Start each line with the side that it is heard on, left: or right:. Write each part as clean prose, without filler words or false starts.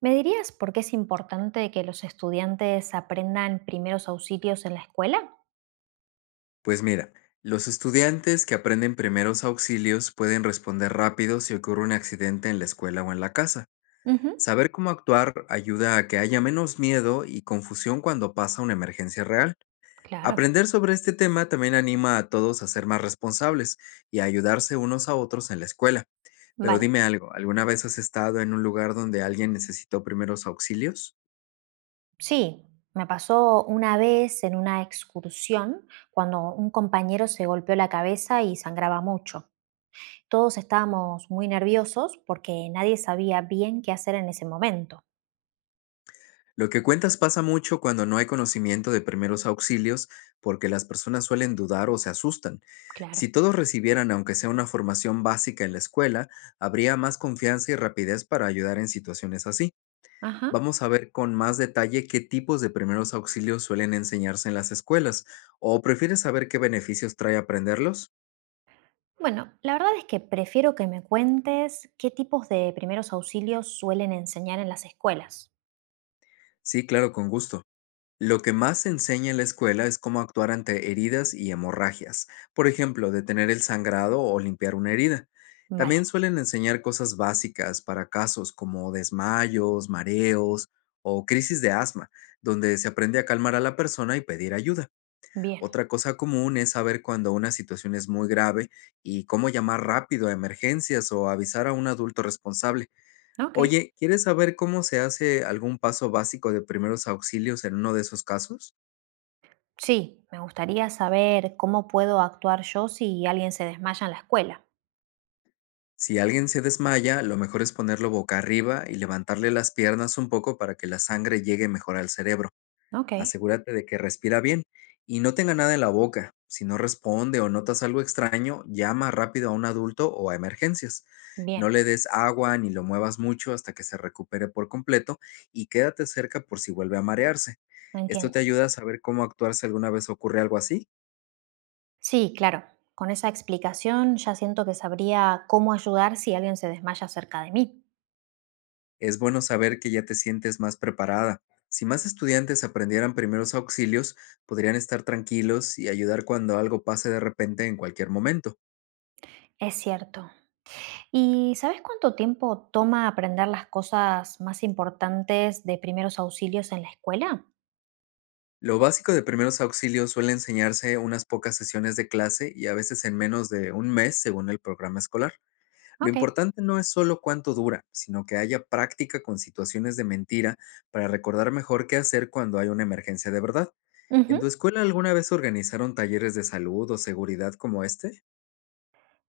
right: ¿Me dirías por qué es importante que los estudiantes aprendan primeros auxilios en la escuela?
left: Pues mira, los estudiantes que aprenden primeros auxilios pueden responder rápido si ocurre un accidente en la escuela o en la casa.
right: Ujú,
left: Saber cómo actuar ayuda a que haya menos miedo y confusión cuando pasa una emergencia real.
right: claro.
left: Aprender sobre este tema también anima a todos a ser más responsables y a ayudarse unos a otros en la escuela. Pero
right: Vale,
left: dime algo, ¿alguna vez has estado en un lugar donde alguien necesitó primeros auxilios?
right: sí, me pasó una vez en una excursión cuando un compañero se golpeó la cabeza y sangraba mucho. Todos estábamos muy nerviosos porque nadie sabía bien qué hacer en ese momento.
left: Lo que cuentas pasa mucho cuando no hay conocimiento de primeros auxilios, porque las personas suelen dudar o se asustan. Si
right: Claro.
left: todos recibieran, aunque sea una formación básica en la escuela, habría más confianza y rapidez para ayudar en situaciones así.
right: Ajá.
left: Vamos a ver con más detalle qué tipos de primeros auxilios suelen enseñarse en las escuelas, o prefieres saber qué beneficios trae aprenderlos.
right: Bueno, la verdad es que prefiero que me cuentes qué tipos de primeros auxilios suelen enseñar en las escuelas.
left: Sí, claro, con gusto. Lo que más se enseña en la escuela es cómo actuar ante heridas y hemorragias, por ejemplo, detener el sangrado o limpiar una herida.
right: Vale.
left: También suelen enseñar cosas básicas para casos como desmayos, mareos o crisis de asma, donde se aprende a calmar a la persona y pedir ayuda.
right: Bien.
left: Otra cosa común es saber cuando una situación es muy grave y cómo llamar rápido a emergencias o avisar a un adulto responsable.
right: Ok.
left: Oye, ¿quieres saber cómo se hace algún paso básico de primeros auxilios en uno de esos casos?
right: Sí, me gustaría saber cómo puedo actuar yo si alguien se desmaya en la escuela.
left: Si alguien se desmaya, lo mejor es ponerlo boca arriba y levantarle las piernas un poco para que la sangre llegue mejor al cerebro.
right: Ok,
left: Asegúrate de que respira bien y no tenga nada en la boca. Si no responde o notas algo extraño, llama rápido a un adulto o a emergencias.
right: bien,
left: No le des agua ni lo muevas mucho hasta que se recupere por completo y quédate cerca por si vuelve a marearse.
right: lo
left: Esto
right: entiendo.
left: te ayuda a saber cómo actuar si alguna vez ocurre algo así.
right: Sí, claro. Con esa explicación ya siento que sabría cómo ayudar si alguien se desmaya cerca de mí.
left: Es bueno saber que ya te sientes más preparada. Si más estudiantes aprendieran primeros auxilios, podrían estar tranquilos y ayudar cuando algo pase de repente en cualquier momento.
right: Es cierto. ¿Y sabes cuánto tiempo toma aprender las cosas más importantes de primeros auxilios en la escuela?
left: Lo básico de primeros auxilios suele enseñarse unas pocas sesiones de clase y a veces en menos de un mes según el programa escolar. Lo
right: Ok.
left: importante no es solo cuánto dura, sino que haya práctica con situaciones de mentira para recordar mejor qué hacer cuando hay una emergencia de verdad. ¿En tu
right: Ujú.
left: escuela alguna vez organizaron talleres de salud o seguridad como este?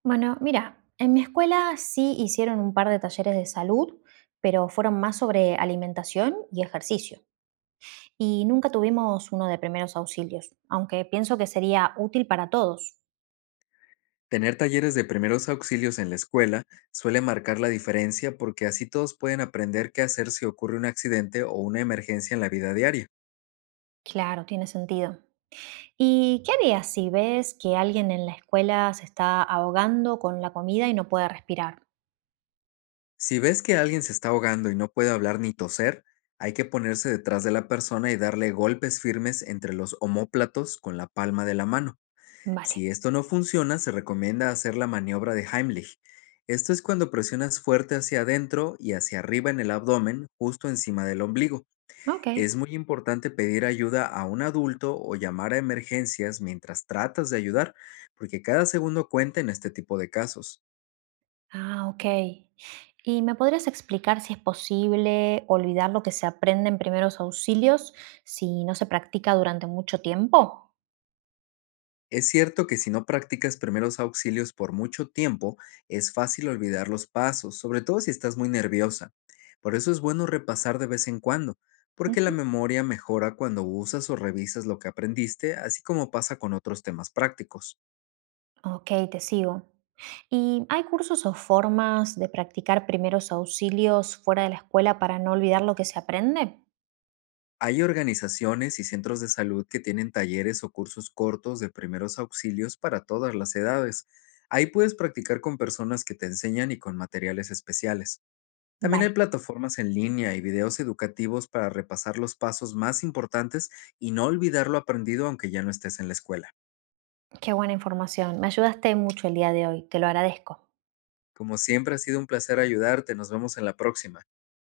right: Bueno, mira, en mi escuela sí hicieron un par de talleres de salud, pero fueron más sobre alimentación y ejercicio. Y nunca tuvimos uno de primeros auxilios, aunque pienso que sería útil para todos.
left: Tener talleres de primeros auxilios en la escuela suele marcar la diferencia porque así todos pueden aprender qué hacer si ocurre un accidente o una emergencia en la vida diaria.
right: Claro, tiene sentido. ¿Y qué harías si ves que alguien en la escuela se está ahogando con la comida y no puede respirar?
left: Si ves que alguien se está ahogando y no puede hablar ni toser, hay que ponerse detrás de la persona y darle golpes firmes entre los omóplatos con la palma de la mano.
right: Vale.
left: Si esto no funciona, se recomienda hacer la maniobra de Heimlich. Esto es cuando presionas fuerte hacia adentro y hacia arriba en el abdomen, justo encima del ombligo.
right: Ok.
left: Es muy importante pedir ayuda a un adulto o llamar a emergencias mientras tratas de ayudar, porque cada segundo cuenta en este tipo de casos.
right: Ah, ok. ¿Y me podrías explicar si es posible olvidar lo que se aprende en primeros auxilios si no se practica durante mucho tiempo?
left: Es cierto que si no practicas primeros auxilios por mucho tiempo, es fácil olvidar los pasos, sobre todo si estás muy nerviosa. Por eso es bueno repasar de vez en cuando, porque la
right: Ujú.
left: memoria mejora cuando usas o revisas lo que aprendiste, así como pasa con otros temas prácticos.
right: Ok, te sigo. ¿Y hay cursos o formas de practicar primeros auxilios fuera de la escuela para no olvidar lo que se aprende?
left: Hay organizaciones y centros de salud que tienen talleres o cursos cortos de primeros auxilios para todas las edades. Ahí puedes practicar con personas que te enseñan y con materiales especiales. También
right: Vale,
left: hay plataformas en línea y videos educativos para repasar los pasos más importantes y no olvidar lo aprendido aunque ya no estés en la escuela.
right: qué buena información. Me ayudaste mucho el día de hoy, te lo agradezco.
left: Como siempre ha sido un placer ayudarte, nos vemos en la próxima.